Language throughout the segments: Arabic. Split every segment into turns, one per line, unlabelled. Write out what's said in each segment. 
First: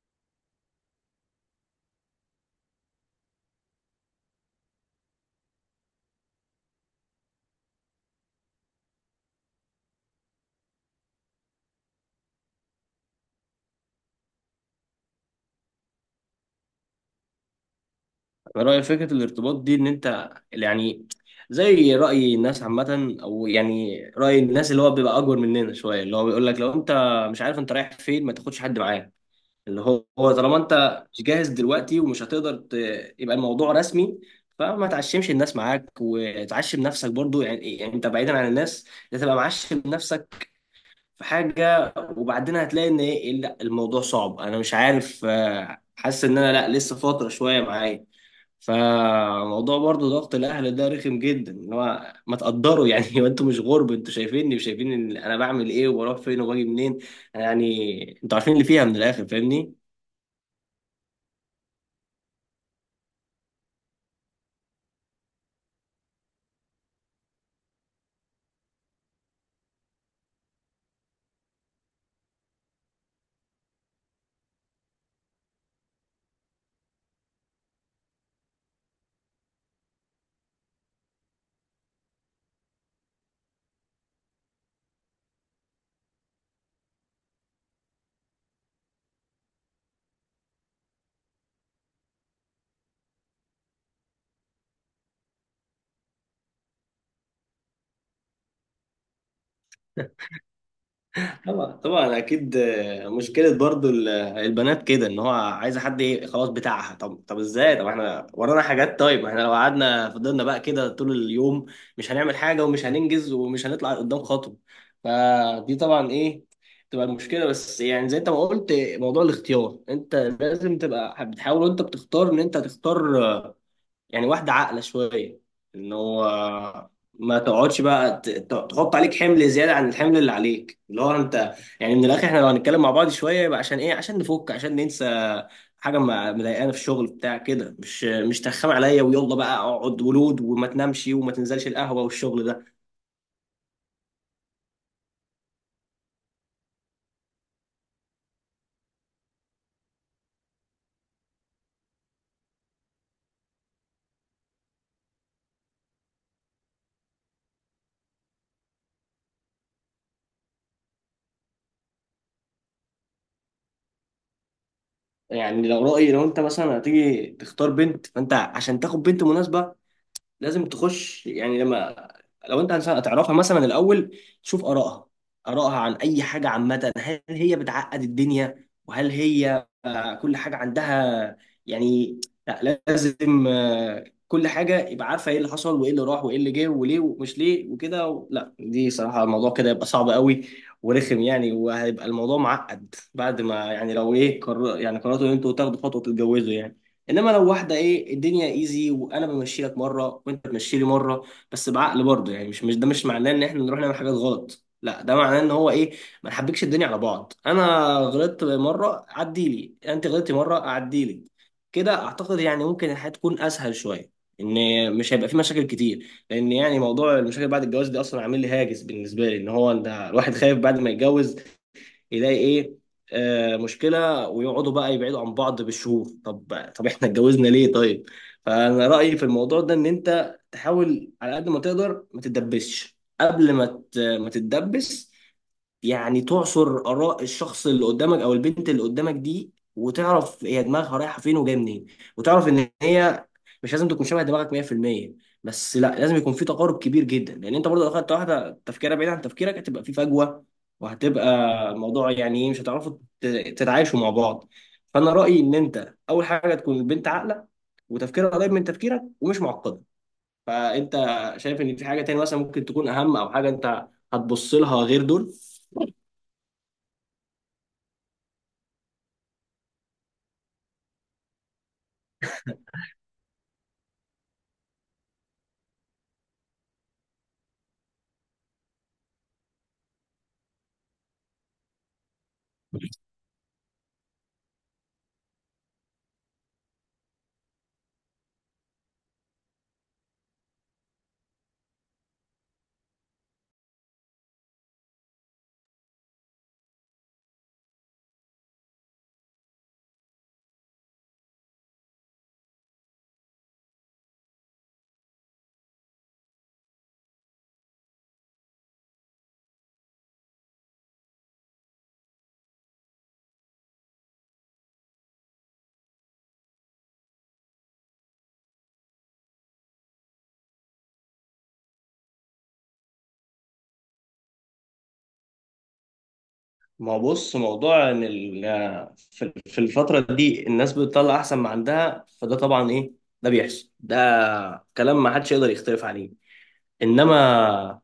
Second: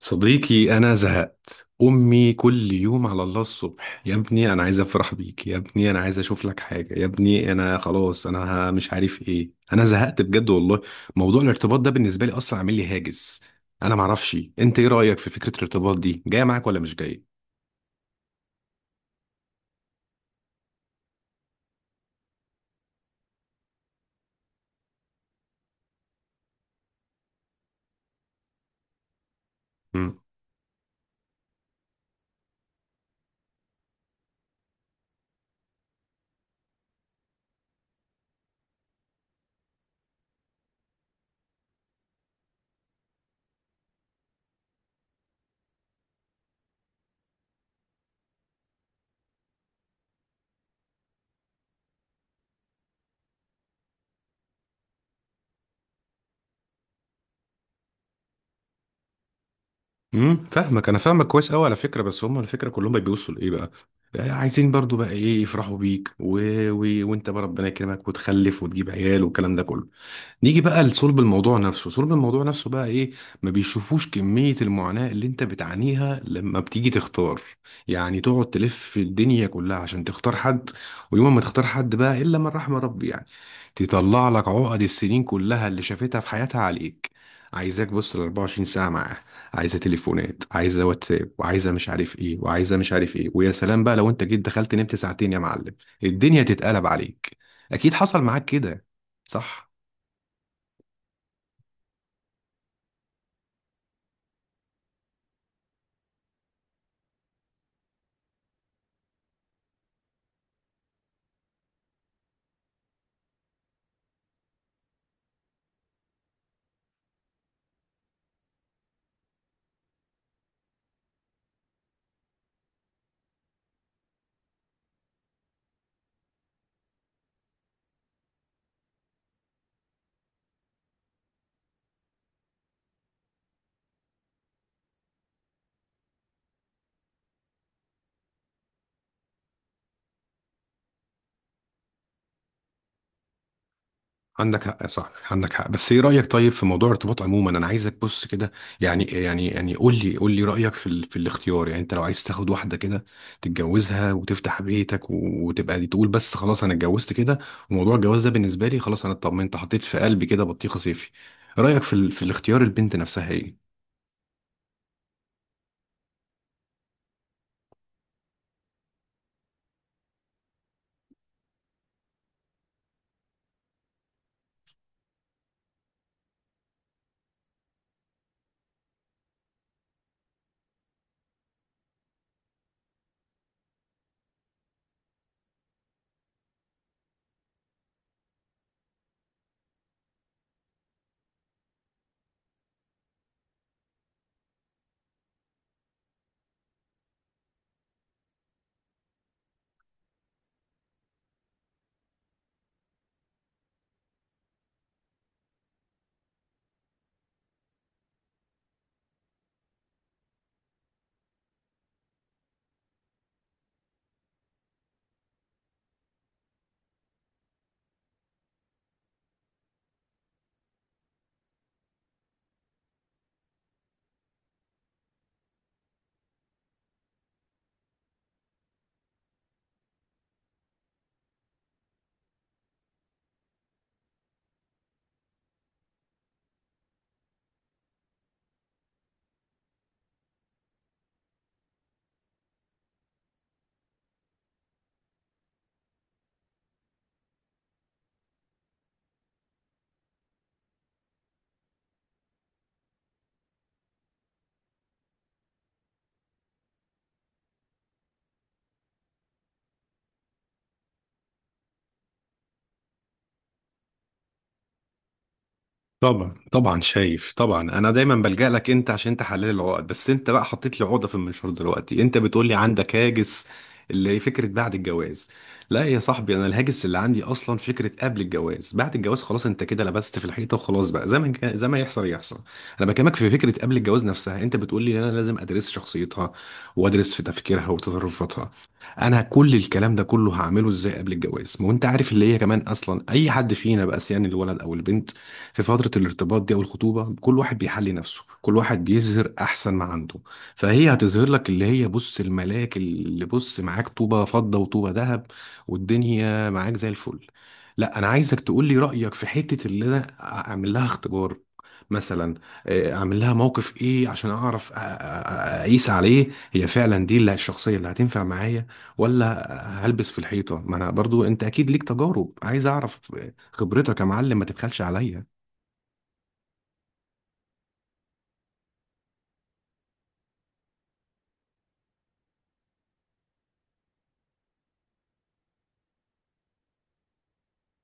صديقي أنا زهقت. أمي كل يوم على الله الصبح، يا ابني أنا عايز أفرح بيك، يا ابني أنا عايز أشوف لك حاجة، يا ابني أنا خلاص، أنا مش عارف إيه، أنا زهقت بجد والله. موضوع الارتباط ده بالنسبة لي أصلا عامل لي هاجس. أنا معرفش أنت إيه رأيك في فكرة الارتباط دي، جاية معاك ولا مش جاية؟
رأي فكرة الارتباط دي إن أنت يعني زي رأي الناس عامة، أو يعني رأي الناس اللي هو بيبقى أكبر مننا شوية، اللي هو بيقول لك لو أنت مش عارف أنت رايح فين ما تاخدش حد معاك. اللي هو
امم
هو طالما أنت مش جاهز دلوقتي ومش هتقدر يبقى الموضوع رسمي. فما تعشمش الناس معاك وتعشم نفسك برضو، يعني إيه؟ يعني أنت بعيدا عن الناس أنت تبقى معشم نفسك في حاجة، وبعدين هتلاقي إن إيه، لا الموضوع صعب، أنا مش عارف، حاسس إن أنا لا لسه فترة شوية معايا. فموضوع برضو ضغط الاهل ده رخم جدا، اللي هو ما تقدروا يعني هو انتوا مش غرب، انتوا شايفيني وشايفين إن انا بعمل ايه وبروح فين وباجي منين، يعني انتوا عارفين اللي فيها. من الاخر فاهمني.
فاهمك، أنا فاهمك كويس أوي على فكرة. بس هم على فكرة كلهم بيبصوا لإيه بقى؟ آه، عايزين برضو بقى إيه، يفرحوا بيك و... و... وأنت بقى ربنا يكرمك وتخلف وتجيب عيال والكلام ده كله. نيجي بقى لصلب الموضوع نفسه، صلب الموضوع نفسه بقى ايه. ما بيشوفوش كمية المعاناة اللي انت بتعانيها لما بتيجي تختار، يعني تقعد تلف في الدنيا كلها عشان تختار حد. ويوم ما تختار حد بقى، الا من رحم ربي يعني، تطلع لك عقد السنين كلها اللي شافتها في حياتها عليك. عايزاك بص ال 24 ساعة معاه، عايزة تليفونات، عايزة واتساب، وعايزة مش عارف ايه، وعايزة مش عارف ايه. ويا سلام بقى لو انت جيت دخلت نمت ساعتين يا معلم، الدنيا تتقلب عليك. اكيد حصل معاك كده، صح؟
طبعا طبعا اكيد، آه، مشكله برضو البنات كده، ان هو عايزه حد، ايه خلاص بتاعها. طب ازاي، طب احنا ورانا حاجات، طيب احنا لو قعدنا فضلنا بقى كده طول اليوم مش هنعمل حاجه ومش هننجز ومش هنطلع قدام خطوه. فدي طبعا ايه، تبقى المشكله. بس يعني زي انت ما قلت موضوع الاختيار، انت لازم تبقى بتحاول وانت بتختار ان انت تختار يعني واحدة عاقلة شوية، ان هو ما تقعدش بقى تحط عليك حمل زيادة عن الحمل اللي عليك، اللي هو انت يعني من الاخر احنا لو هنتكلم مع بعض شوية يبقى عشان ايه، عشان نفك، عشان ننسى حاجة مضايقانا في الشغل، بتاع كده، مش ترخم عليا، ويلا بقى اقعد ولود وما تنامش وما تنزلش القهوة والشغل ده.
عندك حق، صح عندك حق. بس ايه رأيك طيب في موضوع الارتباط عموما؟ انا عايزك بص كده، يعني قول لي رأيك في الاختيار. يعني انت لو عايز تاخد واحدة كده، تتجوزها وتفتح بيتك و... وتبقى دي، تقول بس خلاص انا اتجوزت كده، وموضوع الجواز ده بالنسبة لي خلاص، انا اطمنت، حطيت في قلبي كده بطيخة صيفي. رأيك في الاختيار، البنت نفسها ايه؟
يعني لو رأيي، لو انت مثلا هتيجي تختار بنت فانت عشان تاخد بنت مناسبة لازم تخش، يعني لما لو انت انسان هتعرفها مثلا الاول تشوف ارائها عن اي حاجه عامه، هل هي بتعقد الدنيا، وهل هي كل حاجه عندها يعني، لا لازم كل حاجه يبقى عارفه ايه اللي حصل وايه اللي راح وايه اللي جه وليه ومش ليه وكده لا دي صراحه الموضوع كده يبقى صعب قوي ورخم يعني، وهيبقى الموضوع معقد. بعد ما يعني لو ايه قرر، يعني قررتوا ان انتوا تاخدوا خطوه تتجوزوا يعني، انما لو واحده ايه الدنيا ايزي، وانا بمشي لك مره وانت بتمشي لي مره، بس بعقل برضه يعني، مش ده مش معناه ان احنا نروح نعمل حاجات غلط، لا ده معناه ان هو ايه، ما نحبكش الدنيا على بعض. انا غلطت مره عدي لي، انت غلطتي مره عدي لي. كده اعتقد يعني ممكن الحياه تكون اسهل شويه، ان مش هيبقى في مشاكل كتير، لان يعني موضوع المشاكل بعد الجواز دي اصلا عامل لي هاجس، بالنسبه لي ان هو انت الواحد خايف بعد ما يتجوز يلاقي ايه، آه مشكله، ويقعدوا بقى يبعدوا عن بعض بالشهور، طب احنا اتجوزنا ليه؟ طيب. فانا رايي في الموضوع ده ان انت تحاول على قد ما تقدر ما تتدبسش، قبل ما ما تتدبس يعني تعصر آراء الشخص اللي قدامك أو البنت اللي قدامك دي، وتعرف هي دماغها رايحة فين وجاية منين، وتعرف إن هي مش لازم تكون شبه دماغك 100%، بس لا لازم يكون في تقارب كبير جدا، لأن أنت برضه لو أخدت واحدة تفكيرها بعيد عن تفكيرك هتبقى في فجوة، وهتبقى الموضوع يعني إيه، مش هتعرفوا تتعايشوا مع بعض. فأنا رأيي إن أنت أول حاجة تكون البنت عاقلة وتفكيرها قريب من تفكيرك ومش معقدة. فأنت شايف إن في حاجة تاني مثلا ممكن تكون أهم، أو حاجة أنت هتبص لها غير دول؟
طبعا طبعا شايف طبعا، انا دايما بلجأ لك انت عشان تحلل العقد، بس انت بقى حطيت لي عقده في المنشار دلوقتي. انت بتقول لي عندك هاجس اللي هي فكره بعد الجواز. لا يا صاحبي، انا الهاجس اللي عندي اصلا فكره قبل الجواز. بعد الجواز خلاص انت كده لبست في الحيطه وخلاص بقى، زي ما يحصل يحصل. انا بكلمك في فكره قبل الجواز نفسها. انت بتقول لي انا لازم ادرس شخصيتها وادرس في تفكيرها وتصرفاتها. انا كل الكلام ده كله هعمله ازاي قبل الجواز؟ ما هو انت عارف اللي هي كمان، اصلا اي حد فينا بقى سيان الولد او البنت، في فترة الارتباط دي أو الخطوبة، كل واحد بيحلي نفسه، كل واحد بيظهر أحسن ما عنده. فهي هتظهر لك اللي هي بص الملاك، اللي بص معاك طوبة فضة وطوبة ذهب والدنيا معاك زي الفل. لا أنا عايزك تقول لي رأيك في حتة اللي أنا أعمل لها اختبار مثلا. آه، أعمل لها موقف إيه عشان أعرف أقيس عليه، هي فعلا دي اللي الشخصية اللي هتنفع معايا ولا هلبس في الحيطة؟ ما أنا برضو، أنت أكيد ليك تجارب، عايز أعرف خبرتك يا معلم، ما تبخلش عليا.
ما هو بص، موضوع ان في الفتره دي الناس بتطلع احسن ما عندها، فده طبعا ايه، ده بيحصل، ده كلام ما حدش يقدر يختلف عليه. انما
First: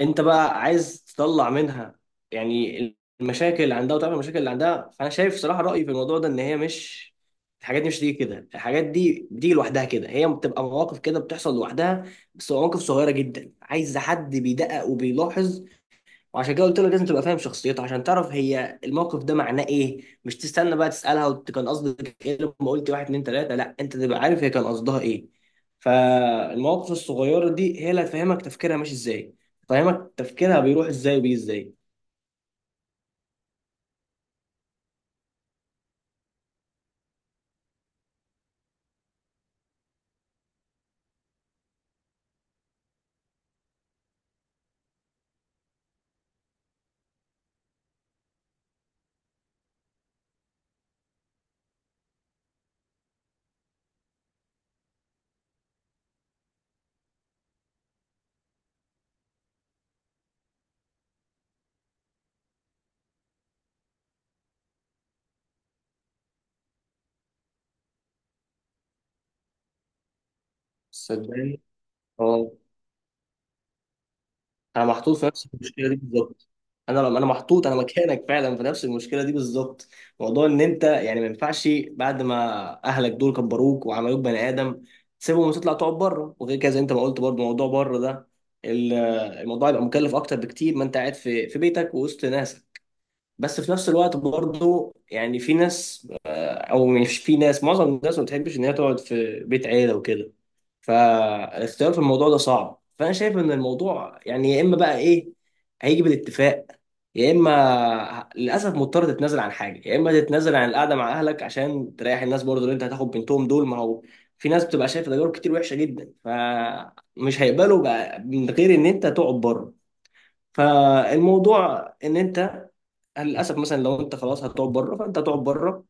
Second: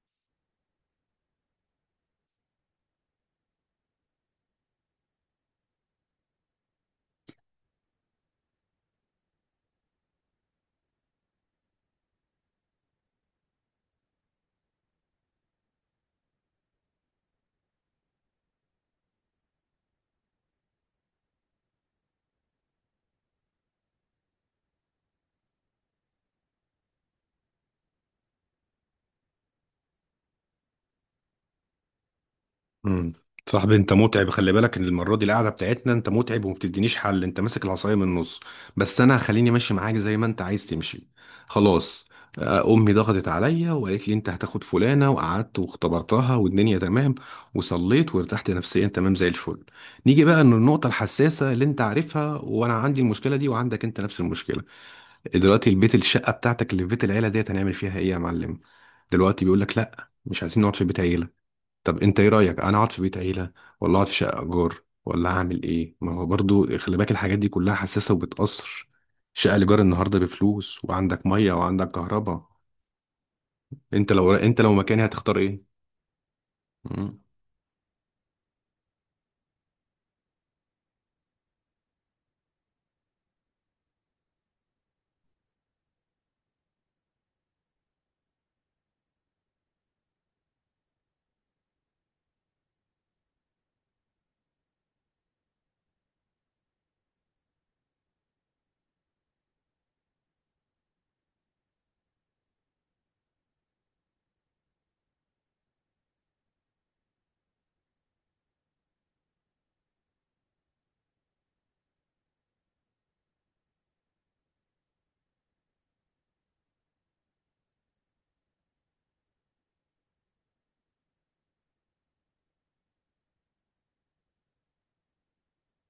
انت بقى عايز تطلع منها يعني المشاكل اللي عندها وتعمل المشاكل اللي عندها. فانا شايف صراحه رايي في الموضوع ده ان هي مش، الحاجات دي مش تيجي كده، الحاجات دي بتيجي لوحدها كده، هي بتبقى مواقف كده بتحصل لوحدها، بس مواقف صغيره جدا عايز حد بيدقق وبيلاحظ. وعشان كده قلت لك لازم تبقى فاهم شخصيته عشان تعرف هي الموقف ده معناه ايه، مش تستنى بقى تسالها كان قصدك ايه لما قلت واحد اتنين تلاته، لا انت تبقى عارف هي كان قصدها ايه. فالمواقف الصغيره دي هي اللي هتفهمك تفكيرها ماشي ازاي، تفهمك تفكيرها بيروح ازاي وبيجي ازاي.
امم صاحبي انت متعب، خلي بالك ان المره دي القعده بتاعتنا انت متعب وما بتدينيش حل، انت ماسك العصايه من النص. بس انا هخليني ماشي معاك زي ما انت عايز تمشي. خلاص، آه، امي ضغطت عليا وقالت لي انت هتاخد فلانه، وقعدت واختبرتها والدنيا تمام، وصليت وارتحت نفسيا تمام زي الفل. نيجي بقى للنقطه الحساسه اللي انت عارفها، وانا عندي المشكله دي وعندك انت نفس المشكله. دلوقتي البيت، الشقه بتاعتك اللي في بيت العيله ديت هنعمل فيها ايه يا معلم؟ دلوقتي بيقول لك لا مش عايزين نقعد في بيت عيله. طب انت ايه رأيك، انا اقعد في بيت عيلة ولا اقعد في شقة ايجار ولا هعمل ايه؟ ما هو برضو خلي بالك الحاجات دي كلها حساسة وبتأثر. شقة الايجار النهاردة بفلوس، وعندك مية
صدقني.
وعندك كهرباء.
اه.
انت لو، انت لو
انا
مكاني
محطوط في
هتختار
نفس
ايه؟
المشكله دي بالظبط. انا لما
مم.
انا محطوط انا مكانك فعلا في نفس المشكله دي بالظبط. موضوع ان انت يعني ما ينفعش بعد ما اهلك دول كبروك وعملوك بني ادم تسيبهم وتطلع تقعد بره، وغير كده زي انت ما قلت برضه موضوع بره ده، ال- الموضوع يبقى مكلف اكتر بكتير ما انت قاعد في بيتك ووسط ناسك. بس في نفس الوقت برضه يعني في ناس، او مش في ناس، معظم الناس ما بتحبش ان هي تقعد في بيت عيله وكده. فالاختيار في الموضوع ده صعب، فانا شايف ان الموضوع يعني يا اما بقى ايه، هيجي بالاتفاق، يا اما للاسف مضطر تتنازل عن حاجه، يا اما تتنازل عن القعده مع اهلك عشان تريح الناس برضه اللي انت هتاخد بنتهم دول، ما هو في ناس بتبقى شايفه تجارب كتير وحشه جدا، فمش هيقبلوا بقى من غير ان انت تقعد بره. فالموضوع ان انت للاسف مثلا لو انت خلاص هتقعد بره فانت هتقعد بره،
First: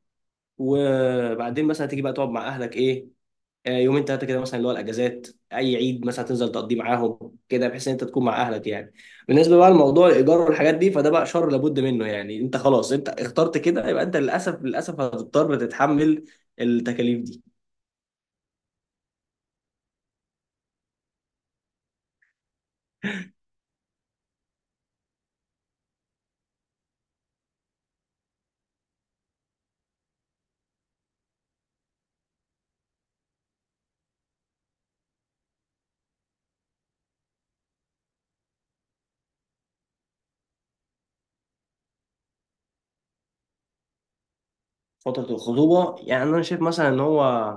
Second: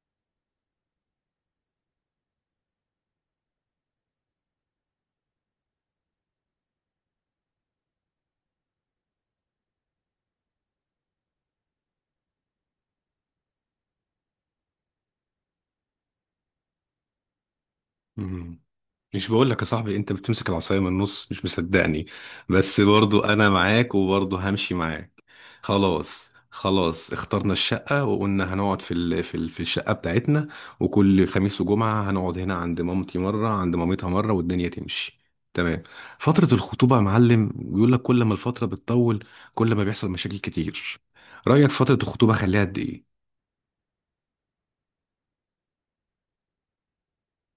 وبعدين مثلا تيجي بقى تقعد مع اهلك ايه، يومين ثلاثه كده مثلا، اللي هو الاجازات، اي عيد مثلا تنزل تقضيه معاهم كده بحيث ان انت تكون مع اهلك يعني. بالنسبه بقى لموضوع الايجار والحاجات دي فده بقى شر لابد منه يعني، انت خلاص، انت اخترت كده يبقى انت للاسف هتضطر تتحمل التكاليف دي.
مم. مش بقول لك يا صاحبي انت بتمسك العصاية من النص، مش مصدقني. بس برضو انا معاك وبرضو همشي معاك. خلاص خلاص اخترنا الشقة، وقلنا هنقعد في الشقة بتاعتنا. وكل خميس وجمعة هنقعد هنا عند مامتي مرة، عند مامتها مرة، والدنيا تمشي. تمام. فترة الخطوبة يا معلم بيقول لك كل ما الفترة بتطول كل ما بيحصل مشاكل كتير. رأيك فترة الخطوبة خليها قد
فتره الخطوبه، يعني انا شايف مثلا ان هو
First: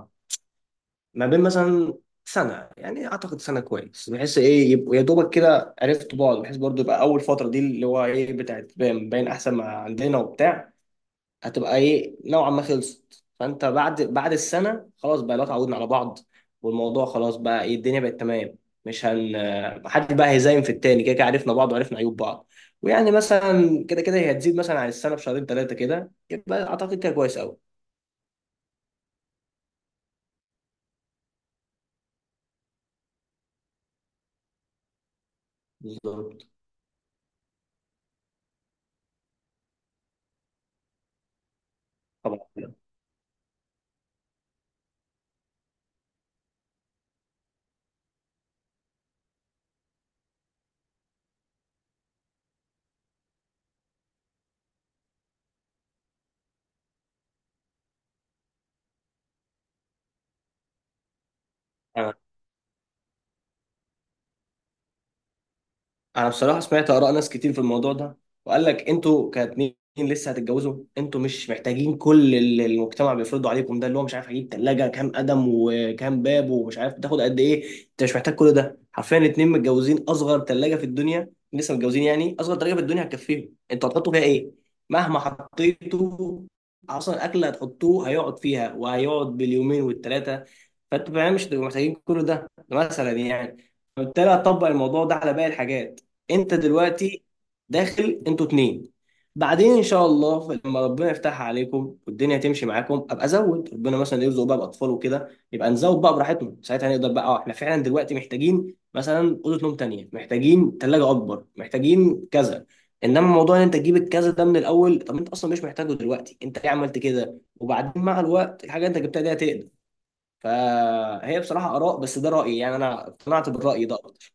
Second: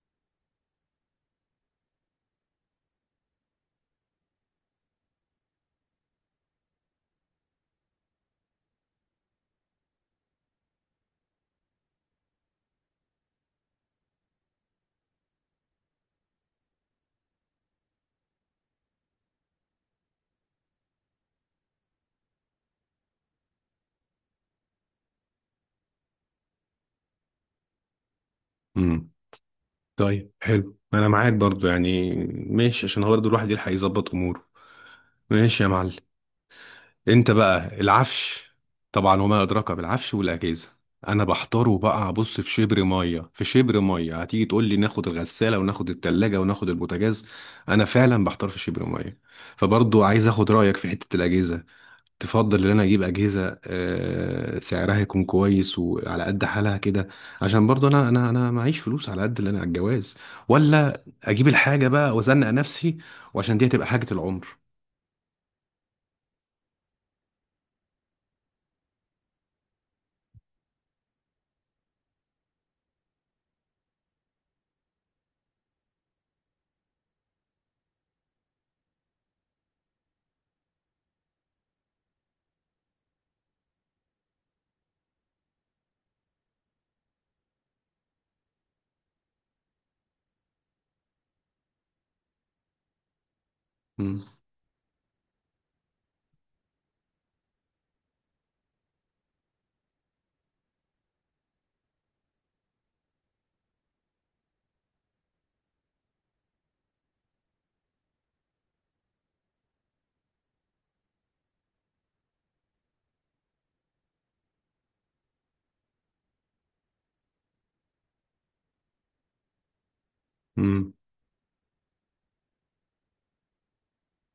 ما بين مثلا سنه، يعني اعتقد سنه كويس، بحيث ايه يبقوا يا دوبك كده عرفتوا بعض، بحيث برضو يبقى اول فتره دي اللي هو ايه بتاعت باين احسن ما عندنا وبتاع، هتبقى ايه نوعا ما خلصت. فانت بعد السنه خلاص بقى لو اتعودنا على بعض، والموضوع خلاص بقى ايه، الدنيا بقت تمام، مش هن محد بقى هيزايم في التاني، كده كده عرفنا بعض وعرفنا عيوب بعض، ويعني مثلا كده كده هي هتزيد مثلا عن السنه بشهرين ثلاثه كده، يبقى اعتقد كده كويس قوي.
ايه؟ طيب حلو، انا معاك برضو يعني ماشي، عشان هو برضو الواحد يلحق يظبط اموره. ماشي يا معلم.
بالظبط.
انت بقى العفش، طبعا وما ادراك بالعفش والاجهزه. انا بحضره بقى ابص
طبعا.
في شبر ميه في شبر ميه، هتيجي تقول لي ناخد الغساله وناخد التلاجة وناخد البوتاجاز. انا فعلا بحتار في شبر ميه. فبرضو عايز اخد رايك في حته الاجهزه. تفضل ان انا اجيب اجهزه، آه، سعرها يكون كويس وعلى قد حالها كده، عشان برضه انا معيش فلوس على قد اللي انا على الجواز، ولا اجيب الحاجه
آه.
بقى وازنق نفسي، وعشان دي هتبقى حاجه العمر.
انا بصراحه سمعت اراء ناس كتير في الموضوع ده، وقال لك انتوا كاتنين لسه هتتجوزوا، انتوا مش محتاجين كل اللي المجتمع بيفرضه عليكم ده، اللي هو مش عارف هجيب ثلاجه كام قدم وكام باب، ومش عارف تاخد قد ايه. انت مش محتاج كل ده، حرفيا اتنين متجوزين، اصغر ثلاجه في الدنيا لسه متجوزين يعني اصغر ثلاجه في الدنيا هتكفيهم، انتوا هتحطوا فيها ايه؟ مهما حطيتوا اصلا الاكل اللي هتحطوه هيقعد فيها وهيقعد باليومين والثلاثه، فانتوا فعلا مش هتبقوا محتاجين كل ده، ده مثلا يعني،
مم.
فبالتالي هتطبق الموضوع ده على باقي الحاجات. انت دلوقتي داخل انتوا اتنين، بعدين ان شاء الله لما ربنا يفتح عليكم والدنيا تمشي معاكم ابقى ازود، ربنا مثلا يرزق بقى باطفال وكده يبقى نزود بقى براحتنا، ساعتها نقدر بقى، اه احنا فعلا دلوقتي محتاجين مثلا اوضه نوم تانية، محتاجين ثلاجه اكبر، محتاجين كذا. انما موضوع ان انت تجيب الكذا ده من الاول، طب انت اصلا مش محتاجه دلوقتي، انت ليه عملت كده؟ وبعدين مع الوقت الحاجه انت جبتها دي هتقدر.
مم.
فهي بصراحه اراء، بس ده رايي يعني، انا اقتنعت بالراي ده اكتر.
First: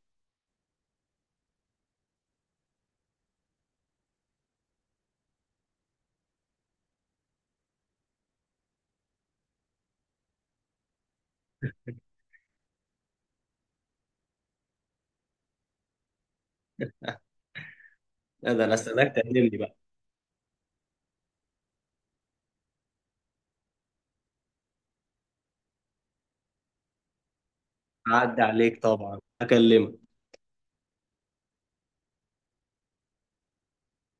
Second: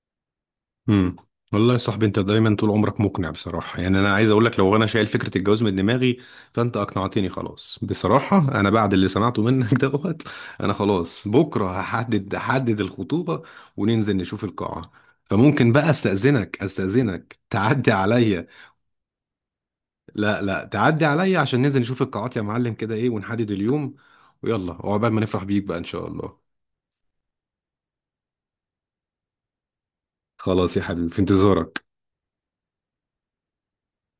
امم والله يا صاحبي انت دايما طول عمرك مقنع بصراحه. يعني انا عايز اقول لك لو انا شايل فكره الجواز من دماغي، فانت اقنعتني خلاص بصراحه. انا بعد اللي سمعته منك دوت انا خلاص، بكره هحدد الخطوبه وننزل نشوف القاعه. فممكن بقى استاذنك تعدي عليا.
ده انا استناك تقدم لي بقى.
لا لا، تعدي عليا عشان ننزل نشوف القاعات يا معلم كده، ايه، ونحدد اليوم، ويلا، وعقبال ما نفرح بيك بقى ان شاء الله.
عدى عليك طبعا هكلمك.
خلاص يا حبيبي، في انتظارك.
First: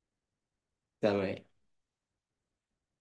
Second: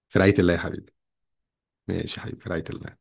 في رعايه الله يا حبيبي.
تمام.
ماشي يا حبيبي، في رعايه الله.